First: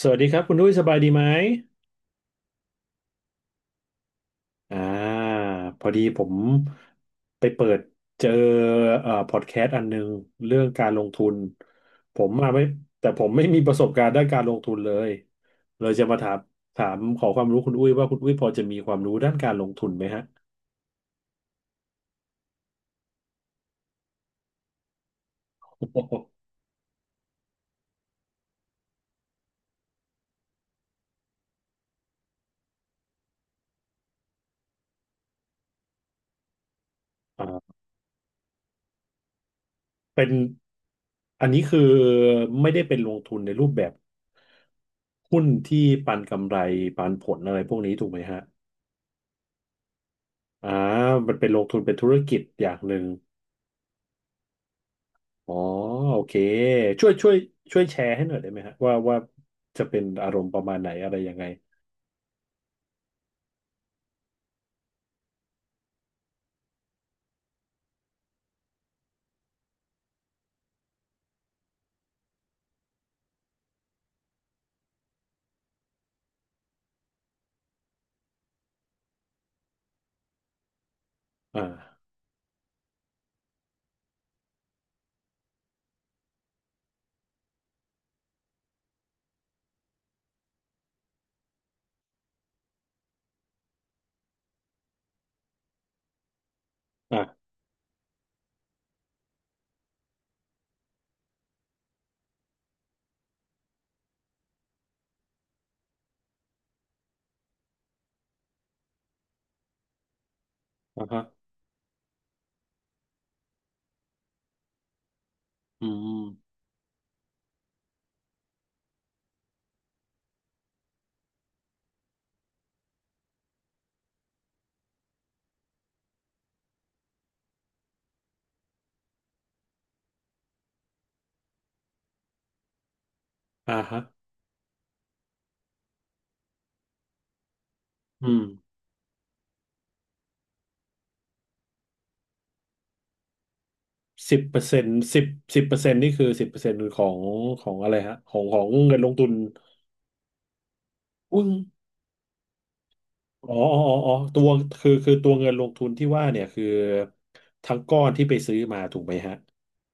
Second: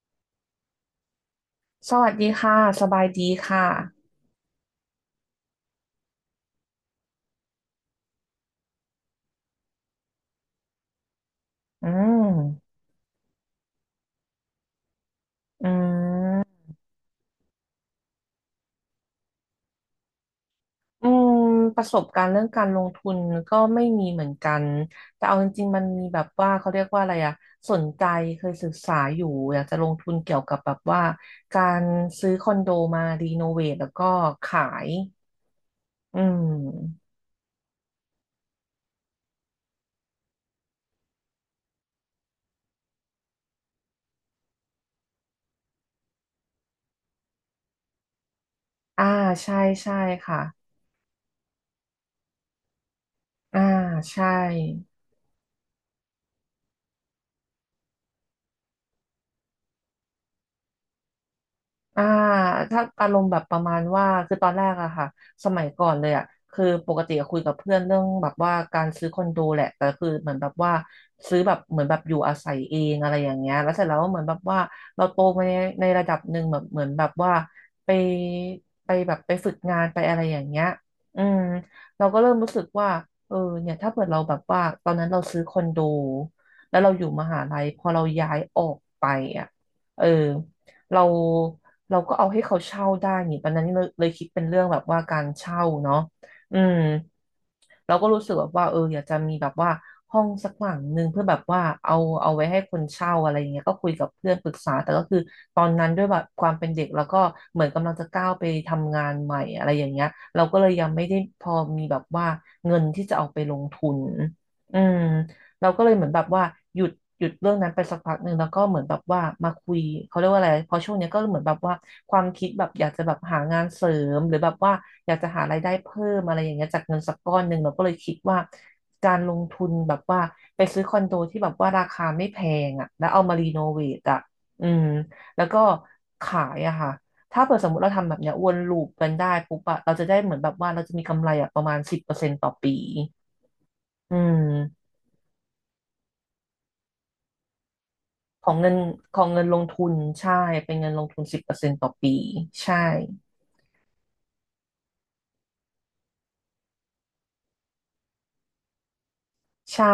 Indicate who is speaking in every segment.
Speaker 1: สวัสดีครับคุณดุ้ยสบายดีไหม
Speaker 2: สวัสดีค่ะ สบายดีค่ะ
Speaker 1: อ่าพอดีผมไปเปิดเจอพอดแคสต์อันหนึงเรื่องการลงทุน
Speaker 2: อื
Speaker 1: ผมมาไม่
Speaker 2: ม
Speaker 1: แต่ผมไม่มีประสบการณ์ด้านการลงทุนเลย
Speaker 2: อื
Speaker 1: เลยจะมาถาม
Speaker 2: ม
Speaker 1: ถามขอความรู้คุณอุ้ยว่าคุณอุ้ยพอจะมีความรู้ด้านการลงทุนไหมฮะ
Speaker 2: อืม ประสบการณ์เรื่องการลงทุนก็ไม่มีเหมือนกัน แต่เอาจริงๆมันมีแบบ ว่าเขาเรียกว่าอะไรอะสนใจเคยศึกษาอยู่อยากจะลงทุนเกี่ยวกับแบบว่าการซื้อคอนโดมารีโนเวทแล้วก็ขาย อืม
Speaker 1: อ่าเป็นอันนี้คือไม่ได้เป็นลงทุนในรูปแบบหุ้นที่ปันกำไรปันผลอะไรพวกนี้ถูกไหมฮะ
Speaker 2: อ่าใช่ใช่ค่ะ
Speaker 1: อ่ามันเป็นลงทุนเป็นธุรกิจอย่างหนึ่ง
Speaker 2: อ่าใช่
Speaker 1: อ๋อโอเคช่วยช่วยช่วยแชร์ให้หน่อยได้ไหมฮะว่าจะเป็นอารมณ์ประมาณไหนอะไรยังไง
Speaker 2: อ่าถ้าอารมณ์แบบประมาณว่าคือตอนแรกอะค่ะ สมัยก่อนเลยอะคือปกติอะคุยกับเพื่อนเรื่องแบบว่าการซื้อคอนโดแหละแต่คือเหมือนแบบว่าซื้อแบบเหมือนแบบอยู่อาศัยเองอะไรอย่างเงี้ยแล้วเสร็จแล้วเหมือนแบบว่าเราโตมาในระดับหนึ่งแบบเหมือนแบบว่าไปไปแบบไปฝึกงานไปอะไรอย่างเงี้ยอืม
Speaker 1: อ่า
Speaker 2: เราก็เริ่มรู้สึกว่าเออเนี่ยถ้าเกิดเราแบบว่าตอนนั้นเราซื้อคอนโดแล้วเราอยู่มหาลัยพอเราย้ายออกไปอะเออเรา เราก็เอาให้เขาเช่าได้นี่ตอนนั้นเลยเลยคิดเป็นเรื่องแบบว่าการเช่าเนาะอืม
Speaker 1: อ่า
Speaker 2: เราก็รู้สึกแบบว่าเอออยากจะมีแบบว่าห้องสักหลังหนึ่งเพื่อแบบว่าเอาไว้ให้คนเช่าอะไรอย่างเงี้ยก็คุยกับเพื่อนปรึกษาแต่ก็คือตอนนั้นด้วยแบบความเป็นเด็กแล้วก็เหมือนกำลังจะก้าวไปทำงานใหม่อะไรอย่างเงี้ยเราก็เลยยังไม่
Speaker 1: อ่า
Speaker 2: ได้
Speaker 1: ฮะ
Speaker 2: พอมีแบบว่าเงินที่จะเอาไปลงทุนอืม เราก็
Speaker 1: อื
Speaker 2: เลยเหมือนแบบว่า
Speaker 1: ม
Speaker 2: หยุดหยุดเรื่องนั้นไปสักพักหนึ่งแล้วก็เหมือนแบบว่ามาคุยเขาเรียกว่าอะไรพอช่วงเนี้ยก็เหมือนแบบว่าความคิดแบบอยากจะแบบหางานเสริมหรือแบบว่าอยากจะหารายได้เพิ่มอะไรอย่างเงี้ยจากเงินสักก้อนหนึ่งเราก็เลยคิดว่าการลงทุนแบบว่าไปซื้อคอนโดที่แบบว่าราคาไม่แพงอ่ะแล้วเอามารีโน
Speaker 1: อ่า
Speaker 2: เวท
Speaker 1: ฮะ
Speaker 2: อ่ะอืมแล้วก็ขายอะค่ะถ้าเปิดสมมติเราทำแบบ
Speaker 1: อื
Speaker 2: เนี้ย
Speaker 1: ม
Speaker 2: วนลูปกันได้ปุ๊บอะเราจะได้เหมือนแบบว่าเราจะมีกำไรอะประมาณสิบเปอร์เซ็นต์ต่อปีอื
Speaker 1: สิบเปอร์เซ็
Speaker 2: ม
Speaker 1: นต์สิบสิบเปอร์เซ็นต์นี่คือสิบเปอร์เซ็นต์ของอะไรฮะของ
Speaker 2: ขอ
Speaker 1: ข
Speaker 2: ง
Speaker 1: อง
Speaker 2: เงิน
Speaker 1: เงินลง
Speaker 2: ขอ
Speaker 1: ทุ
Speaker 2: ง
Speaker 1: น
Speaker 2: เงินลงทุนใช่เป็นเงินลงทุนสิ
Speaker 1: อุ้
Speaker 2: บ
Speaker 1: ง
Speaker 2: เปอร์เซ็นต์ต่อปีใช่
Speaker 1: อ๋ออ๋ออ๋ออ๋อคือตัวเงินลงทุนที่ว่าเนี่ยคือทั้งก้อนที่ไปซื้อมาถูกไหมฮะ
Speaker 2: ใช่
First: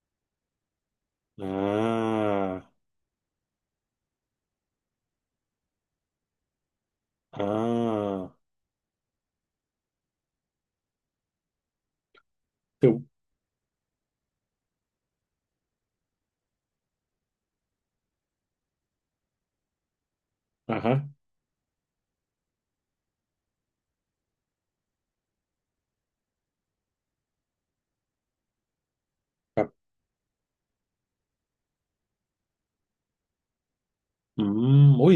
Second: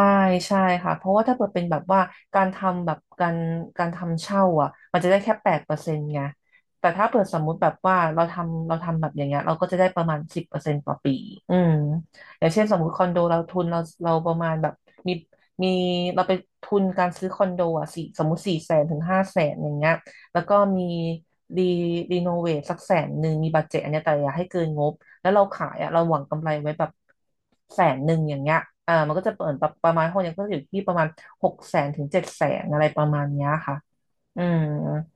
Speaker 2: ใช่ค่ะเพราะว่าถ้าเกิ
Speaker 1: อ่
Speaker 2: ดเป็นแบบว่า
Speaker 1: า
Speaker 2: การทำแบบการทำเช่าอ่ะมันจะได้แค่8%ไงแต่ถ้าเปิดส
Speaker 1: อ่
Speaker 2: มมุติแบบว่า
Speaker 1: า
Speaker 2: เราทำแบบอย่างเงี้ยเราก็จะได้ประมาณสิบเปอร์เซ็นต์ต่อปีอืมอย่างเช่นสมมุ
Speaker 1: คือ
Speaker 2: ติคอนโดเราทุนเราประมาณแบบมีมีเราไปทุนการซื้อคอนโดอ่ะสี่สมมุติ400,000 ถึง 500,000อย่างเงี้ยแล้วก็
Speaker 1: อ่า
Speaker 2: มี
Speaker 1: ฮะ
Speaker 2: รีรีโนเวทสักแสนหนึ่งมีบัดเจ็ตอันเนี้ยแต่อย่าให้เกินงบ แล้วเราขายอ่ะเราหวังกำไรไว้แบบแสนหนึ่งอย่างเงี้ยเออมันก็จะเปิดแบบประมาณห้องเนี้ยก็จะอยู่ที่ประมาณ600,000 ถึง 700,000อะไรประมาณเนี้ยค่ะอื
Speaker 1: อื
Speaker 2: ม
Speaker 1: มโอ้ย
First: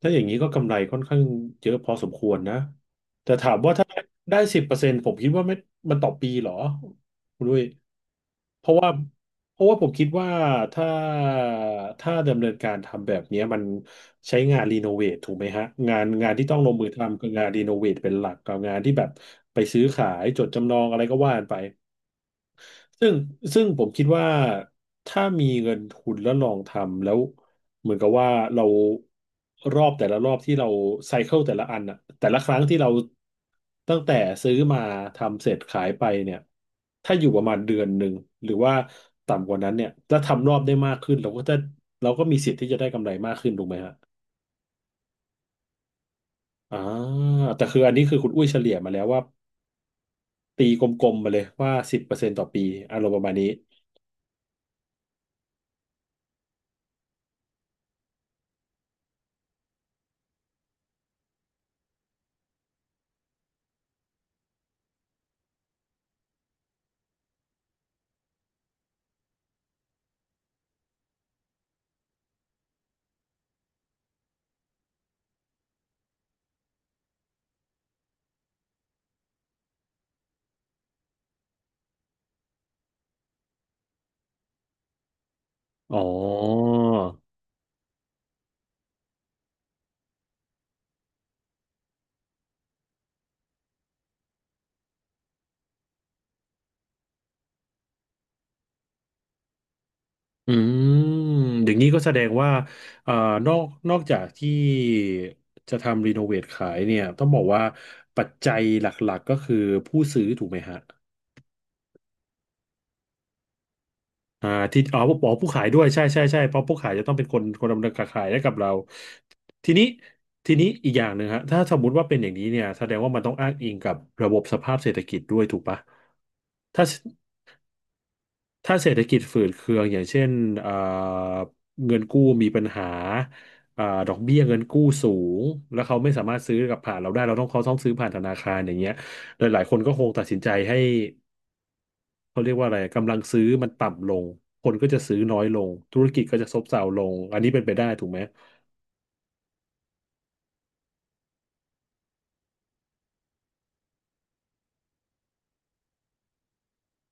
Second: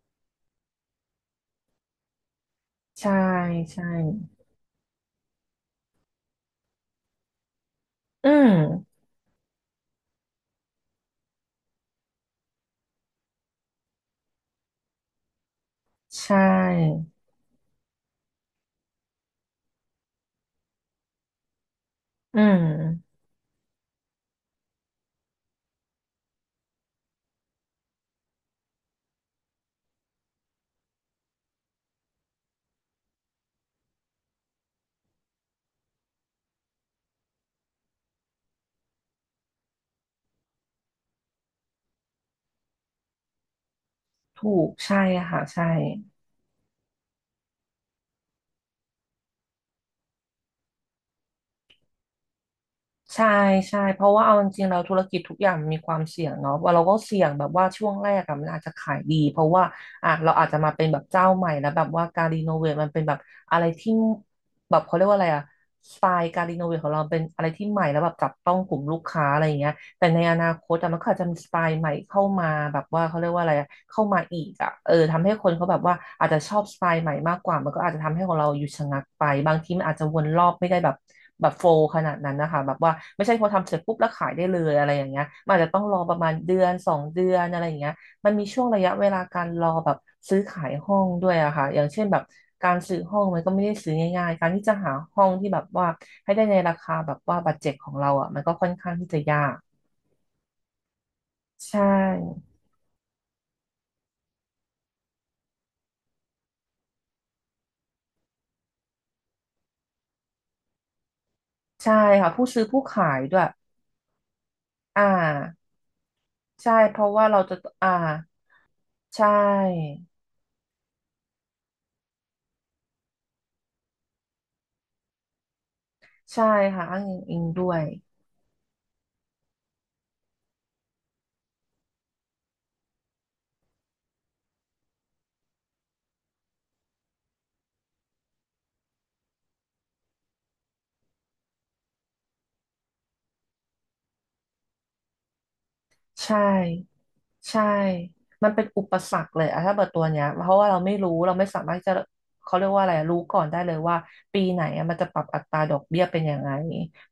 Speaker 1: ถ้าอย่างนี้ก็กำไรค่อนข้างเยอะพอสมควรนะ
Speaker 2: ใช่
Speaker 1: แต่ถามว่า
Speaker 2: ใช่
Speaker 1: ถ้าได้สิบเปอร์เซ็นต์ผมคิดว่าไม่มันต่อปีเหรอคุณด้วย
Speaker 2: อื
Speaker 1: เพราะว่า
Speaker 2: ม
Speaker 1: เพราะว่าผมคิดว่าถ้าถ้าดำเนินการทำแบบเนี้ยมันใช้งานรีโนเวทถูกไหมฮะงาน
Speaker 2: ใช
Speaker 1: งานที่ต้องลงมือ
Speaker 2: ่
Speaker 1: ทำคืองานรีโนเวทเป็นหลักกับงานที่แบบไปซื้อขายจดจำนองอะไรก็ว่ากันไป
Speaker 2: อื
Speaker 1: ซึ่ง
Speaker 2: ม
Speaker 1: ซึ่งผมคิดว่าถ้ามีเงินทุนแล้วลองทำแล้วเหมือนกับว่าเรารอบแต่ละรอบที่เราไซเคิลแต่ละอันอะแต่ละครั้งที่เราตั้งแต่ซื้อมาทำเสร็จขายไปเนี่ยถ้าอยู่ประมาณเดือนหนึ่งหรือว่าต่ำกว่านั้นเนี่ยถ้าทำรอบได้มากขึ้นเราก็มีสิทธิ์ที่จะได้กำไรมากขึ้นถูกไหมฮะ
Speaker 2: ถูกใช่ค่ะใช่
Speaker 1: อ่าแต่คืออันนี้คือคุณอุ้ยเฉลี่ยมาแล้วว่าตีกลมๆมาเลยว่าสิบเปอร์เซ็นต์ต่อปีอารมณ์ป
Speaker 2: ใช่
Speaker 1: ระมาณนี้
Speaker 2: ใช่เพราะว่าเอาจริงๆแล้วธุรกิจทุกอย่างมันมีความเสี่ยงเนาะว่าเราก็เสี่ยงแบบว่าช่วงแรกอะมันอาจจะขายดีเพราะว่าอ่ะเราอาจจะมาเป็นแบบเจ้าใหม่แล้วแบบว่าการรีโนเวทมันเป็นแบบอะไรที่แบบเขาเรียกว่าอะไรอะสไตล์การรีโนเวทของเราเป็นอะไรที่ใหม่แล้วแบบจับต้องกลุ่มลูกค้าอะไรอย่างเงี้ย แต่ในอนาคตอะมันก็อาจจะมีสไตล์ใหม่เข้ามาแบบว่าเขาเรียกว่าอะไรอะเข้ามาอีกอะเออทำให้คนเขาแบบว่าอาจจะชอบสไตล์ใหม่มากกว่ามันก็อาจจะทำให้ของเราหยุดชะงักไปบางทีมันอาจจะวนรอบไม่ได้แบบแบบขนาดนั้นนะคะแบบว่าไม่ใช่พอทำเสร็จปุ๊บแล้วขายได้เลยอะไรอย่างเงี้ยมันอาจจะต้องร
Speaker 1: อ๋
Speaker 2: อประมาณเดือ
Speaker 1: อ
Speaker 2: นสองเดือนอะไรอย่างเงี้ยมันมีช่วงระยะเวลาการรอแบบซื้อขายห้องด้วยอะค่ะอย่างเช่นแบบการซื้อห้องมันก็ไม่ได้ซื้อง่ายๆการที่จะหาห้องที่แบบว่าให้ได้ในราคาแบบว่าบัดเจ็ตของเราอะมันก็ค่อนข้างที่จะยาก
Speaker 1: อืมอย่าง
Speaker 2: ใช่
Speaker 1: นี้ก็แสดงว่าเอ่อนอกนอกจากที่จะทำรีโนเวทขายเนี่ยต้องบอกว่าปัจจัยหลักๆก็คือผู้ซื้อถูกไหมฮะ
Speaker 2: ใช่ค่ะผู้ซื้อผู้ขายด้วย
Speaker 1: อ่าที่อ๋
Speaker 2: อ่
Speaker 1: อผู้อ๋อผู้ขาย
Speaker 2: า
Speaker 1: ด้วยใช่ใช่ใช่เพราะ
Speaker 2: ใช่
Speaker 1: ผู้ขาย
Speaker 2: เพ
Speaker 1: จะ
Speaker 2: ราะ
Speaker 1: ต้องเป็
Speaker 2: ว่า
Speaker 1: นค
Speaker 2: เรา
Speaker 1: น
Speaker 2: จะ
Speaker 1: คนดำ
Speaker 2: อ่า
Speaker 1: เนินการขายให้กับเรา
Speaker 2: ใช
Speaker 1: ทีนี้
Speaker 2: ่
Speaker 1: ทีนี้อีกอย่างหนึ่งฮะถ้าสมมุติว่าเป็นอย่างนี้เนี่ยแสดงว่ามันต้องอ้างอิงกับระบบสภาพเศรษฐกิจด้วยถูกปะ
Speaker 2: ใช่ค่ะ
Speaker 1: ถ้า
Speaker 2: อ้างอิงอิงด้วย
Speaker 1: ถ้าเศรษฐกิจฝืดเคืองอย่างเช่นเอ่อเงินกู้มีปัญหาดอกเบี้ยเงินกู้สูงแล้วเขาไม่สามารถซื้อกับผ่านเราได้เราต้องเขาต้องซื้อผ่านธนาคารอย่างเงี้ยหลายหลายคนก็คงตัดสินใจให้เขาเรียกว่าอะไรกำลังซื้อมันต่ำลงคนก็จะซื้อน้อยลงธุรกิจ
Speaker 2: ใช่
Speaker 1: ก็จะซบเซาลงอันนี้
Speaker 2: ใช่
Speaker 1: เป็นไปได้ถูกไหม
Speaker 2: มันเป็นอุปสรรคเลยอะถ้าเปิดตัวเนี้ยเพราะว่าเราไม่รู้เราไม่สามารถจะเขาเรียกว่าอะไรอะรู้ก่อนได้เลยว่าปีไหนอะมันจะปรับอัตราดอกเบี้ยเป็นยังไง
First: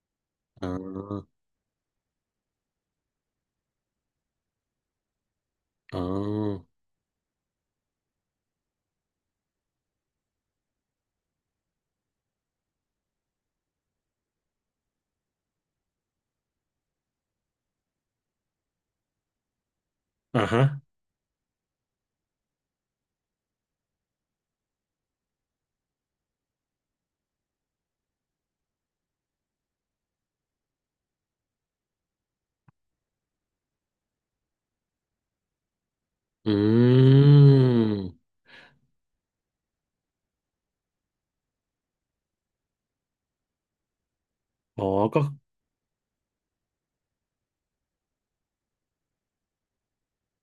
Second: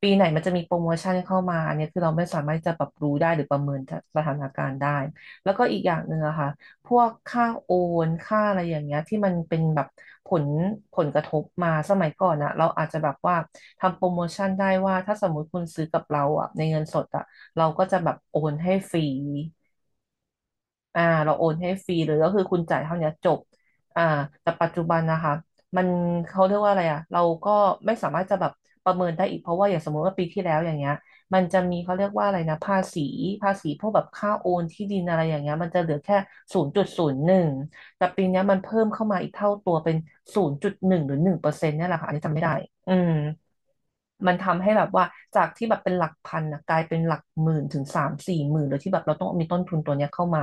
Speaker 2: ปีไหนมันจะมี
Speaker 1: อ๋อ
Speaker 2: โปรโมชั่นเข้ามาอันเนี้ยคือเราไม่สามารถจะปรับรู้ได้หรือประเมินสถานการณ์ได้แล้วก็อีกอย่า
Speaker 1: อ๋
Speaker 2: งหนึ่งอะค่ะ
Speaker 1: อ
Speaker 2: พวกค่าโอนค่าอะไรอย่างเงี้ยที่มันเป็นแบบผลผลกระทบมาสมัยก่อนอะเราอาจจะแบบว่าทำโปรโมชั่นได้ว่าถ้าสมมุติคุณซื้อกับเราอะในเงินสดอะเราก็จะแบบโอนให้ฟรี
Speaker 1: อ่าฮะ
Speaker 2: เราโอนให้ฟรีเลยก็คือคุณจ่ายเท่าเนี้ยจบ อ่าแต่ปัจจุบันนะคะมันเขาเรียกว่าอะไรอ่ะเราก็ไม่สามารถจะแบบประเมินได้อีกเพราะว่าอย่างสมมติว่าปีที่แล้วอย่างเงี้ยมันจะมีเขาเรียกว่าอะไรนะภาษีพวกแบบค่าโอนที่ดินอะไรอย่างเงี้ยมันจะเหลือแค่
Speaker 1: อ
Speaker 2: ศูนย์จุดศู
Speaker 1: ื
Speaker 2: นย์หนึ่งแต่
Speaker 1: ม
Speaker 2: ปีเนี้ยมันเพิ่มเข้ามาอีกเท่าตัวเป็น0.1หรือ1%เนี่ยแหละค่ะอันนี้จำไม่ได้อืมมันทำให้
Speaker 1: อ๋
Speaker 2: แบ
Speaker 1: อ
Speaker 2: บว่า
Speaker 1: ก็
Speaker 2: จากที่แบบเป็นหลักพันนะกลายเป็นหลักหมื่นถึงสามสี่หมื่นโดยที่แบบเราต้องมีต้นทุนตัวเนี้ยเข้ามา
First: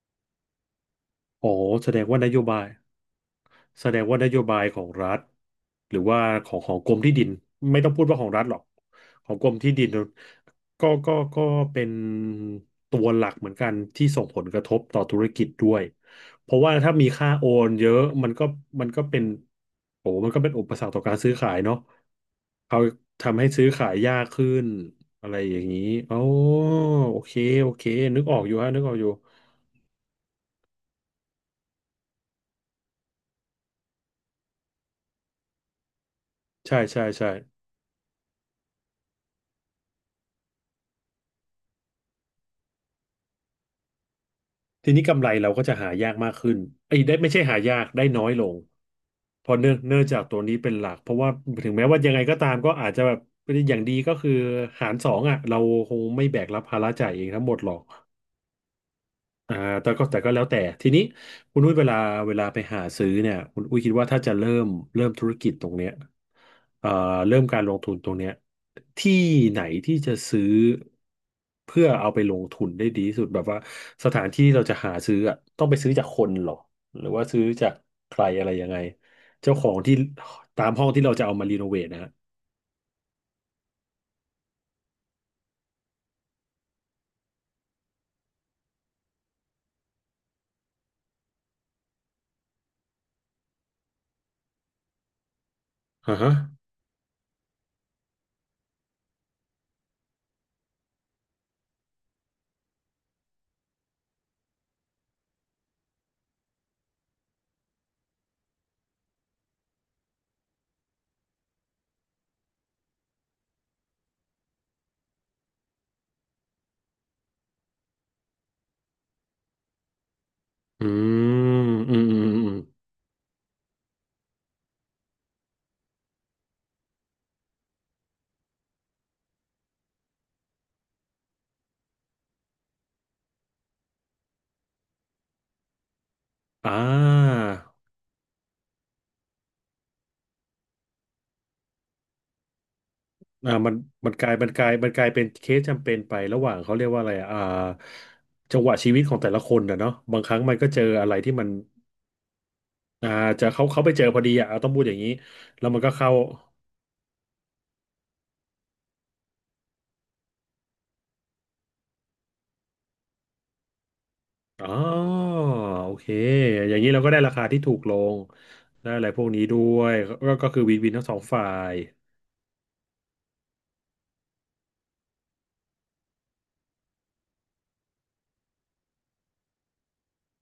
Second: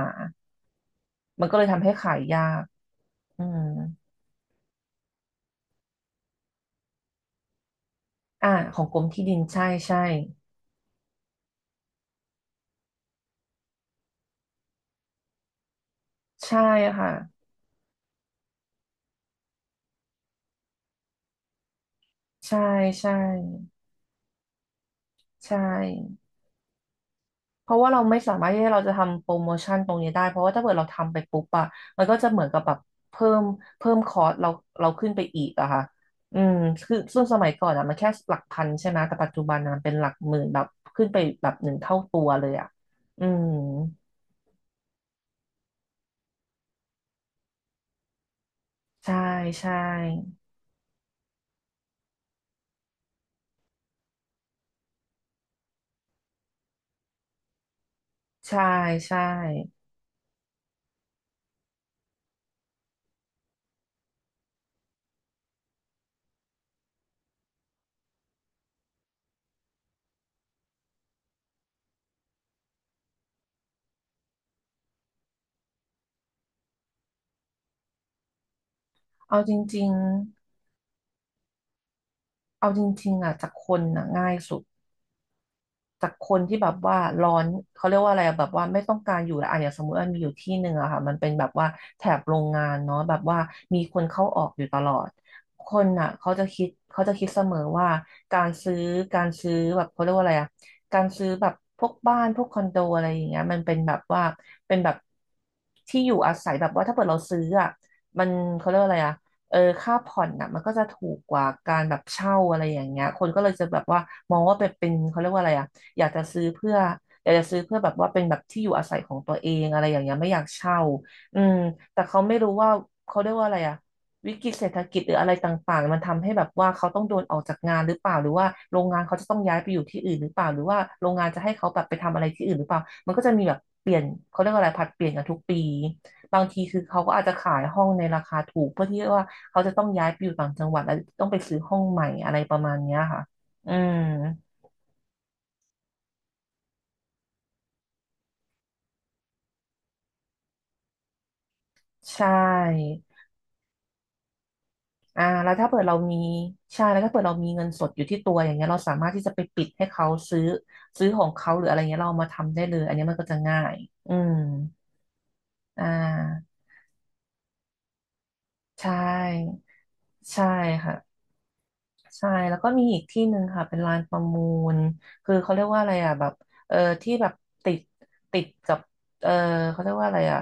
Speaker 2: มัน
Speaker 1: อ๋อ
Speaker 2: ก็เลยทำ
Speaker 1: แส
Speaker 2: ให้
Speaker 1: ดง
Speaker 2: ขาย
Speaker 1: ว่านโย
Speaker 2: ยา
Speaker 1: บา
Speaker 2: ก
Speaker 1: ย
Speaker 2: อืม
Speaker 1: แสดงว่านโยบายของรัฐหรือว่าของกรมที่ดินไม่ต้องพูดว่าของรัฐ
Speaker 2: อ่า
Speaker 1: หรอก
Speaker 2: ของกรมที่
Speaker 1: ข
Speaker 2: ดิ
Speaker 1: อง
Speaker 2: น
Speaker 1: กรม
Speaker 2: ใช่
Speaker 1: ที่ดิน
Speaker 2: ใช่
Speaker 1: ก็เป็นตัวหลักเหมือนกันที่ส่งผลกระทบต่อธุรกิจด้วยเพ
Speaker 2: ใช่
Speaker 1: ราะว่าถ้ามี
Speaker 2: ค่ะ
Speaker 1: ค่าโอนเยอะมันก็เป็นโอ้มันก็เป็นอุปสรรคต่อการซื้อขายเนาะ
Speaker 2: ใช่
Speaker 1: เขา
Speaker 2: ใช่
Speaker 1: ทำให้ซื้อขายยากขึ้นอะไรอ
Speaker 2: ใช่
Speaker 1: ย่างนี้อ๋อโอเค
Speaker 2: เพ
Speaker 1: โอ
Speaker 2: ราะ
Speaker 1: เค
Speaker 2: ว่าเราไม่
Speaker 1: นึก
Speaker 2: สา
Speaker 1: ออก
Speaker 2: มารถ
Speaker 1: อยู่
Speaker 2: ที่
Speaker 1: ฮะนึ
Speaker 2: เรา
Speaker 1: กอ
Speaker 2: จะ
Speaker 1: อกอยู่
Speaker 2: ทำโปรโมชั่นตรงนี้ได้เพราะว่าถ้าเกิดเราทำไปปุ๊บอะมันก็จะเหมือนกับแบบเพิ่มเพิ่มคอร์สเราขึ้นไปอีกอะค่ะอืม
Speaker 1: ใช่
Speaker 2: คือ
Speaker 1: ใช่
Speaker 2: ส่วน
Speaker 1: ใช่
Speaker 2: สมัยก่อนอะมันแค่หลักพันใช่ไหมแต่ปัจจุบันอะมันเป็นหลักหมื่นแบบขึ้นไปแบบหนึ่งเท่าตัวเลยอะอืม
Speaker 1: ทีนี้กำไรเราก็จะหายากมากขึ้นไอ้ยได้ไม่ใช่หายากได้น้อยลง
Speaker 2: ใช่
Speaker 1: เพอเนื่
Speaker 2: ใช่
Speaker 1: องเนื่องจากตัวนี้เป็นหลัก เพราะว่าถึงแม้ว่ายังไงก็ตามก็อาจจะแบบอย่างดีก็คือหารสองอ่ะเราคงไม่แบกรับภาระจ่ายเองทั้งหมดหรอก
Speaker 2: ใช่ใช่
Speaker 1: อ่าแต่ก็แล้วแต่ทีนี้คุณอุ้ยเวลาไปหาซื้อเนี่ยคุณอุ้ยคิดว่าถ้าจะเริ่มธุรกิจตรงเนี้ยเอ่อเริ่มการลงทุนตรงเนี้ยที่ไหนที่จะซื้อเพื่อเอาไปลงทุนได้ดีที่สุดแบบว่าสถานที่เราจะหาซื้ออ่ะต้องไปซื้อจากคนเหรอหรือว่าซื้อจากใครอะไรยังไง
Speaker 2: เอาจ
Speaker 1: เจ้าของ
Speaker 2: ริง
Speaker 1: ที่
Speaker 2: ๆ
Speaker 1: ตามห้องที่เราจะเอามารีโนเวทนะฮะ
Speaker 2: เอาจริงๆอ่ะจากคนน่ะง่ายสุด จากคนที่แบบว่าร้อนเขาเรียกว่าอะไรอะแบบว่าไม่ต้องการอยู่แล้วอะอย่างสมมติว่ามีอยู่ที่หนึ่งอะค่ะมันเป็นแบบว่าแถบโรงงานเนาะแบบว่ามีคนเข้าออกอยู่ตลอดคนอะ
Speaker 1: อ่า
Speaker 2: เขา
Speaker 1: ฮะ
Speaker 2: จะคิดเขาจะคิดเสมอว่าการซื้อการซื้อแบบเขาเรียกว่าอะไรอะการซื้อแบบพวกบ้านพวกคอนโดอะไรอย่างเงี้ยมันเป็นแบบว่าเป็นแบบที่อยู่อาศัยแบบว่าถ้าเกิดเราซื้ออะมันเขาเรียกว่าอะไรอะเออค่าผ่อนน่ะมันก็จะถูกกว่าการแบบเช่าอะไรอย่างเงี้ยคนก็เลยจะแบบว่ามองว่าเป็นเขาเรียกว่าอะไรอ่ะ อยากจะซื้อเพื่ออยากจะซื้อเพื่อแบบว่าเป็นแบบที่อยู่อาศัยของตัวเองอะไรอย่างเงี้ยไม่อยากเช่า
Speaker 1: อื
Speaker 2: อืม
Speaker 1: มอื
Speaker 2: แต่
Speaker 1: มอื
Speaker 2: เขา
Speaker 1: ม
Speaker 2: ไม่
Speaker 1: อื
Speaker 2: รู้
Speaker 1: ม
Speaker 2: ว่าเขาเรียกว่าอะไรอะวิกฤตเศรษฐกิจหรืออะไรต่างๆมันทำให้แบบว่าเขาต้องโดนออกจากงานหรือเปล่าหรือว่าโรงงานเขาจะต้องย้ายไปอยู่ที่อื่นหรือเปล่าหรือว่าโรงงานจะให้เขาแบบไปทำอะไรที่อื่นหรือเปล่ามันก็จะมีแบบเปลี่ยนเขาเรียกว่าอะไรผัดเปลี่ยนกันทุกปีบางที
Speaker 1: อ่
Speaker 2: คือเขาก็อาจจะ
Speaker 1: า
Speaker 2: ขายห้องในราคาถูกเพื่อที่ว่าเขาจะต้องย้ายไปอยู่ต่างจังหวัดแล้วต้องไปซื้อห้องใหม่อะไรประมาณเนี้ยค่ะอื
Speaker 1: มัน
Speaker 2: ม
Speaker 1: มันกลายเป็นเคสจำเป็นไประหว่างเขาเรียกว่าอะไรอะจังหวะชีวิตของแต่ละคนนะเนาะบางครั้งมันก็เจออะไรที่มัน
Speaker 2: ใช่
Speaker 1: อ่าจะเขาไปเจอพอดีอ่ะเอาต้องพูดอย่างนี้
Speaker 2: แล้ว
Speaker 1: แล้
Speaker 2: ถ้า
Speaker 1: ว
Speaker 2: เปิ
Speaker 1: มัน
Speaker 2: ด
Speaker 1: ก็
Speaker 2: เรา
Speaker 1: เข้า
Speaker 2: มีใช่แล้วถ้าเปิดเรามีเงินสดอยู่ที่ตัวอย่างเงี้ยเราสามารถที่จะไปปิดให้เขาซื้อของเขาหรืออะไรเงี้ยเราเอามาทำได้เลยอันเนี้ยมันก็จะง่ายอืม
Speaker 1: อ๋อ
Speaker 2: อ่
Speaker 1: โอเค
Speaker 2: า
Speaker 1: อย่างนี้เราก็ได้ราคาที่ถูกลง
Speaker 2: ใช
Speaker 1: ได้อะไรพวกนี้ด้
Speaker 2: ่
Speaker 1: วย
Speaker 2: ใช่
Speaker 1: ก็คือวินวิน
Speaker 2: ค่ะ
Speaker 1: ทั้งสองฝ่าย
Speaker 2: ใช่แล้วก็มีอีกที่หนึ่งค่ะเป็นลานประมูลคือเขาเรียกว่าอะไรอ่ะแบบเออที่แบบติดติดกับเออเขาเรียกว่าอะไรอ่ะ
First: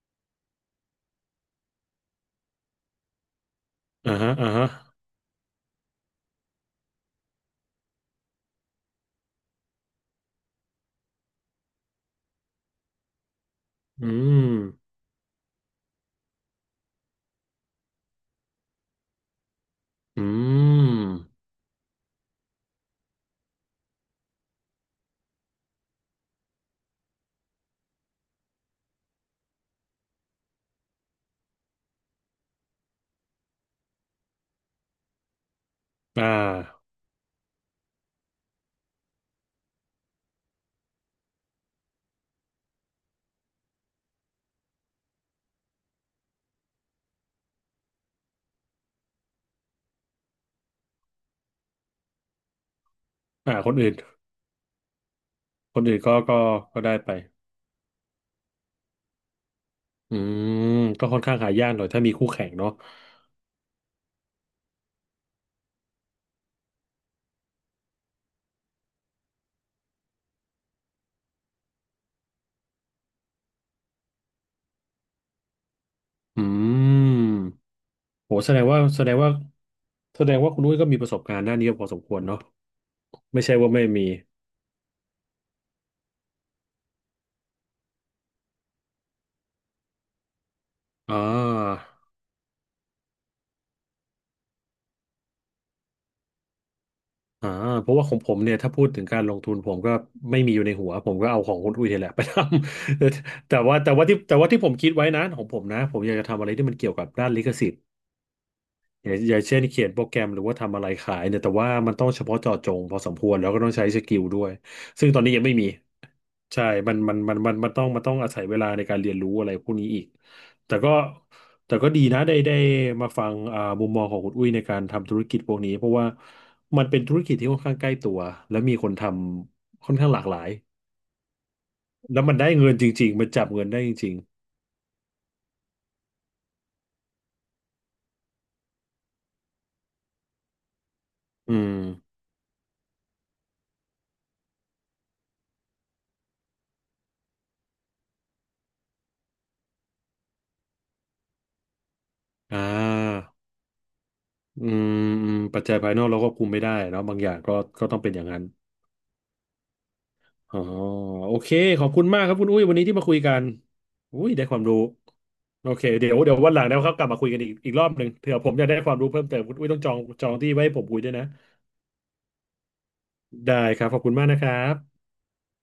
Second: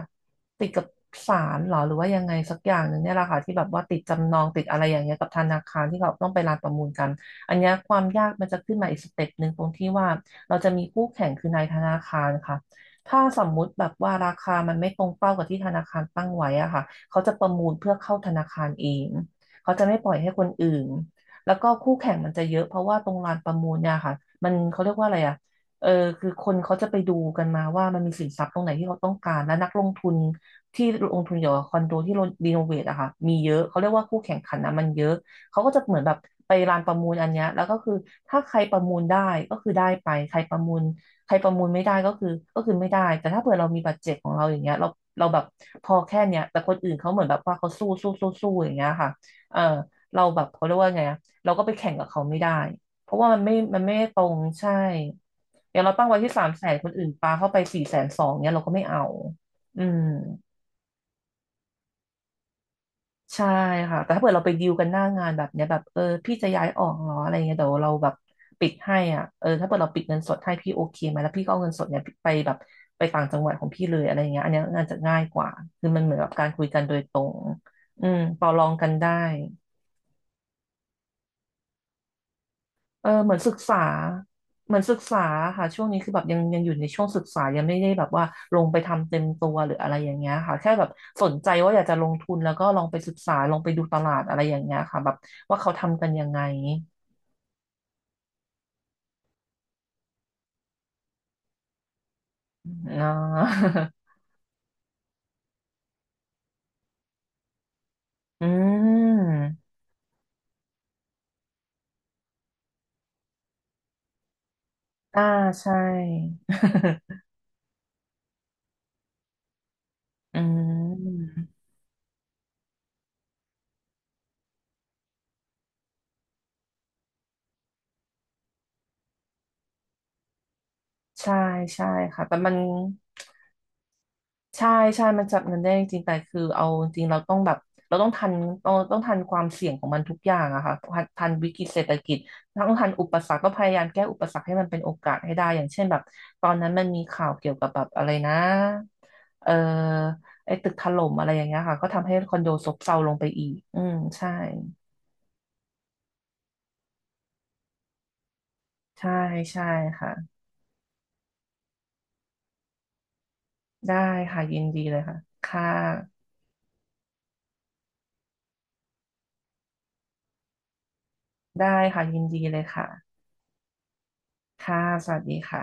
Speaker 2: ติดกับศาลเหรอหรือว่ายังไงสักอย่างหนึ่งเนี่ยแหละค่ะที่แบบว่าติด
Speaker 1: อ่า
Speaker 2: จำ
Speaker 1: ฮะ
Speaker 2: นอง
Speaker 1: อ่า
Speaker 2: ติด
Speaker 1: ฮะ
Speaker 2: อะไรอย่างเงี้ยกับธนาคารที่เขาต้องไปลานประมูลกันอันเนี้ยความยากมันจะขึ้นมาอีกสเต็ปหนึ่งตรงที่ว่าเราจะมีคู่แข่งคือนายธนาคารค่ะถ้าสมมุติแบบ
Speaker 1: อื
Speaker 2: ว่ารา
Speaker 1: ม
Speaker 2: คามันไม่ตรงเป้ากับที่ธนาคารตั้งไว้อะค่ะเขาจะประมูลเพื่อเข้าธนาคารเองเขาจะไม่ปล่อย
Speaker 1: อื
Speaker 2: ให้คนอื่น
Speaker 1: ม
Speaker 2: แล้วก็คู่แข่งมันจะเยอะเพราะว่าตรงลานประมูลเนี่ยค่ะมันเขาเรียกว่าอะไรอ่ะเออคือคนเขาจะไปดูกันมาว่ามันมีสินทรัพย์ตรงไหนที่เขาต้องการและนักลงทุนที่ลงทุนเกี่ยวกับคอนโดที่รีโนเวทอะค่ะมีเยอะเขาเรียกว่าคู่แข่งขันนะมันเยอะเขาก็จะเหมือนแบบ
Speaker 1: อ่า
Speaker 2: ไปลานประมูลอันเนี้ยแล้วก็คือถ้าใครประมูลได้ก็คือได้ไปใครประมูลใครประมูลไม่ได้ก็คือไม่ได้แต่ถ้าเผื่อเรามีบัตรเจ็ตของเราอย่างเงี้ยเราแบบพอแค่เนี้ยแต่คนอื่นเขาเหมือนแบบว่าเขาสู้สู้สู้สู้อย่างเงี้ยค่ะเออเราแบบเขาเรียกว่าไงอะ เราก็ไปแข่งกับเขาไม่ได้ เพราะว่ามันไม่
Speaker 1: อ่าคน
Speaker 2: มัน
Speaker 1: อื่
Speaker 2: ไม่
Speaker 1: น
Speaker 2: ตรงใช่ อย่างเราตั้งไว้ที่
Speaker 1: ก็
Speaker 2: 300,000
Speaker 1: ก็
Speaker 2: คน
Speaker 1: ได้
Speaker 2: อื่
Speaker 1: ไป
Speaker 2: นปาเข้าไป420,000เนี่ยเราก็ไม่เอาอืม
Speaker 1: อืมก็ค่อนข้างหายากหน่อยถ้ามีคู่แข่งเนาะ
Speaker 2: ใช่ค่ะ แต่ถ้าเกิดเราไปดีลกันหน้างานแบบเนี้ยแบบเออพี่จะย้ายออกเหรออะไรเงี้ยเดี๋ยวเราแบบปิดให้อ่ะเออถ้าเกิดเราปิดเงินสดให้พี่โอเคไหมแล้วพี่ก็เอาเงินสดเนี่ยไปแบบไปต่างจังหวัดของพี่เลยอะไรเงี้ยอันเนี้ยน่านจะง่ายกว่าคือมันเหมือนกับ
Speaker 1: อื
Speaker 2: การคุยกัน
Speaker 1: ม
Speaker 2: โดยตรงอืม
Speaker 1: โห
Speaker 2: ต่อรองกันได้
Speaker 1: แสดงว่าคุณนุ้ยก็มีประสบการณ์ด้านนี้พอสมควรเนาะ
Speaker 2: เออเหมือน
Speaker 1: ไม่
Speaker 2: ศึ
Speaker 1: ใช่
Speaker 2: ก
Speaker 1: ว่า
Speaker 2: ษา
Speaker 1: ไม่มี
Speaker 2: เหมือนศึกษาค่ะช่วงนี้คือแบบยังอยู่ในช่วงศึกษายังไม่ได้แบบว่าลงไปทำเต็มตัวหรืออะไรอย่างเงี้ยค่ะแค่แบบ
Speaker 1: อ่
Speaker 2: สนใจว่าอ
Speaker 1: า
Speaker 2: ยากจะลงทุนแล้วก็ลองไปศึกษาลองไปดูตลาดอะไรอย่างเงี้ยค่ะแบบว่าเขาทำกันยังไง
Speaker 1: อ่าเพราะว่าของผมเนี่ยถ้าพูดถึงการลงทุนผมก็ไม่มีอยู่ในหัวผมก็เอาของคุณอุ้ยนี่แหละไปทำ
Speaker 2: อ่ า
Speaker 1: แต่ว่าที่ผมคิดไว้นะของผมนะผมอยากจะทำอะไรที่มันเกี่ยวกับด้านลิขสิทธิ์
Speaker 2: อื
Speaker 1: อย่างเช่น
Speaker 2: ม
Speaker 1: เขียนโปรแกรมหรือว่าทำอะไรขายเนี่ยแต่ว่ามันต้องเฉพาะเจาะจงพอสมควรแล้วก็ต้องใช้สกิลด้วยซึ่งตอ
Speaker 2: อ่า
Speaker 1: นนี้ยังไม่มี
Speaker 2: ใช่
Speaker 1: ใช่มันต้องมันต้องอาศัยเวลาในการเรียนรู้อะไรพวกนี้อีก
Speaker 2: อื
Speaker 1: แต่ก็
Speaker 2: ม
Speaker 1: แต่ก็ดีนะได้มาฟังมุมมองของคุณอุ้ยในการทำธุรกิจพวกนี้เพราะว่ามันเป็นธุรกิจที่ค่อนข้างใกล้ตัวและมีคนทำค่อนข้างหลากหลาย
Speaker 2: ใช่ใช่
Speaker 1: แล้
Speaker 2: ค่ะ
Speaker 1: วมั
Speaker 2: แต่
Speaker 1: นได้
Speaker 2: มัน
Speaker 1: เงินจริงๆมันจับเงินได้จริง
Speaker 2: ใช่ใช่มันจับเงินได้จริงๆแต่คือเอาจริงเราต้องแบบเราต้องทันต้องทันความเสี่ยงของมันทุกอย่างอะค่ะทันวิ
Speaker 1: ๆอื
Speaker 2: กฤต
Speaker 1: ม
Speaker 2: เศรษฐกิจต้องทันอุปสรรคก็พยายามแก้อุปสรรคให้มันเป็นโอกาสให้ได้อย่างเช่นแบบตอนนั้นมันมีข่าวเกี่ยวกับแบบอะไรนะเออไอ้ตึกถล่มอะไรอย่างเงี้ยค่ะก็ทำให้คอนโด
Speaker 1: อ่า
Speaker 2: ซบเซาลงไปอีกอืมใช่
Speaker 1: อืมอืมปัจจัยภายนอกเราก็คุมไม่ได้เนาะบางอย่างก็ก็ต้องเป็นอย่างนั้น
Speaker 2: ใช่ใช่ค่ะ
Speaker 1: อ๋อโอเคขอบคุณมากครับคุณอุ้ยวันนี้ที่มาคุยกัน
Speaker 2: ได้
Speaker 1: อุ้ย
Speaker 2: ค่ะ
Speaker 1: ได้ค
Speaker 2: ยิ
Speaker 1: วาม
Speaker 2: น
Speaker 1: รู้
Speaker 2: ดีเลยค่ะค่ะ
Speaker 1: โอเคเดี๋ยวเดี๋ยววันหลังนะครับกลับมาคุยกันอีกรอบหนึ่งเผื่อผมอยากได้ความรู้เพิ่มเติมคุณอุ้ยต้องจองที่ไว้ให้ผมคุยด้วยนะ
Speaker 2: ได้ค่ะยินดีเลยค่ะ
Speaker 1: ได้ครับขอบคุณมากนะครับ
Speaker 2: ค่ะสวัสดีค่ะ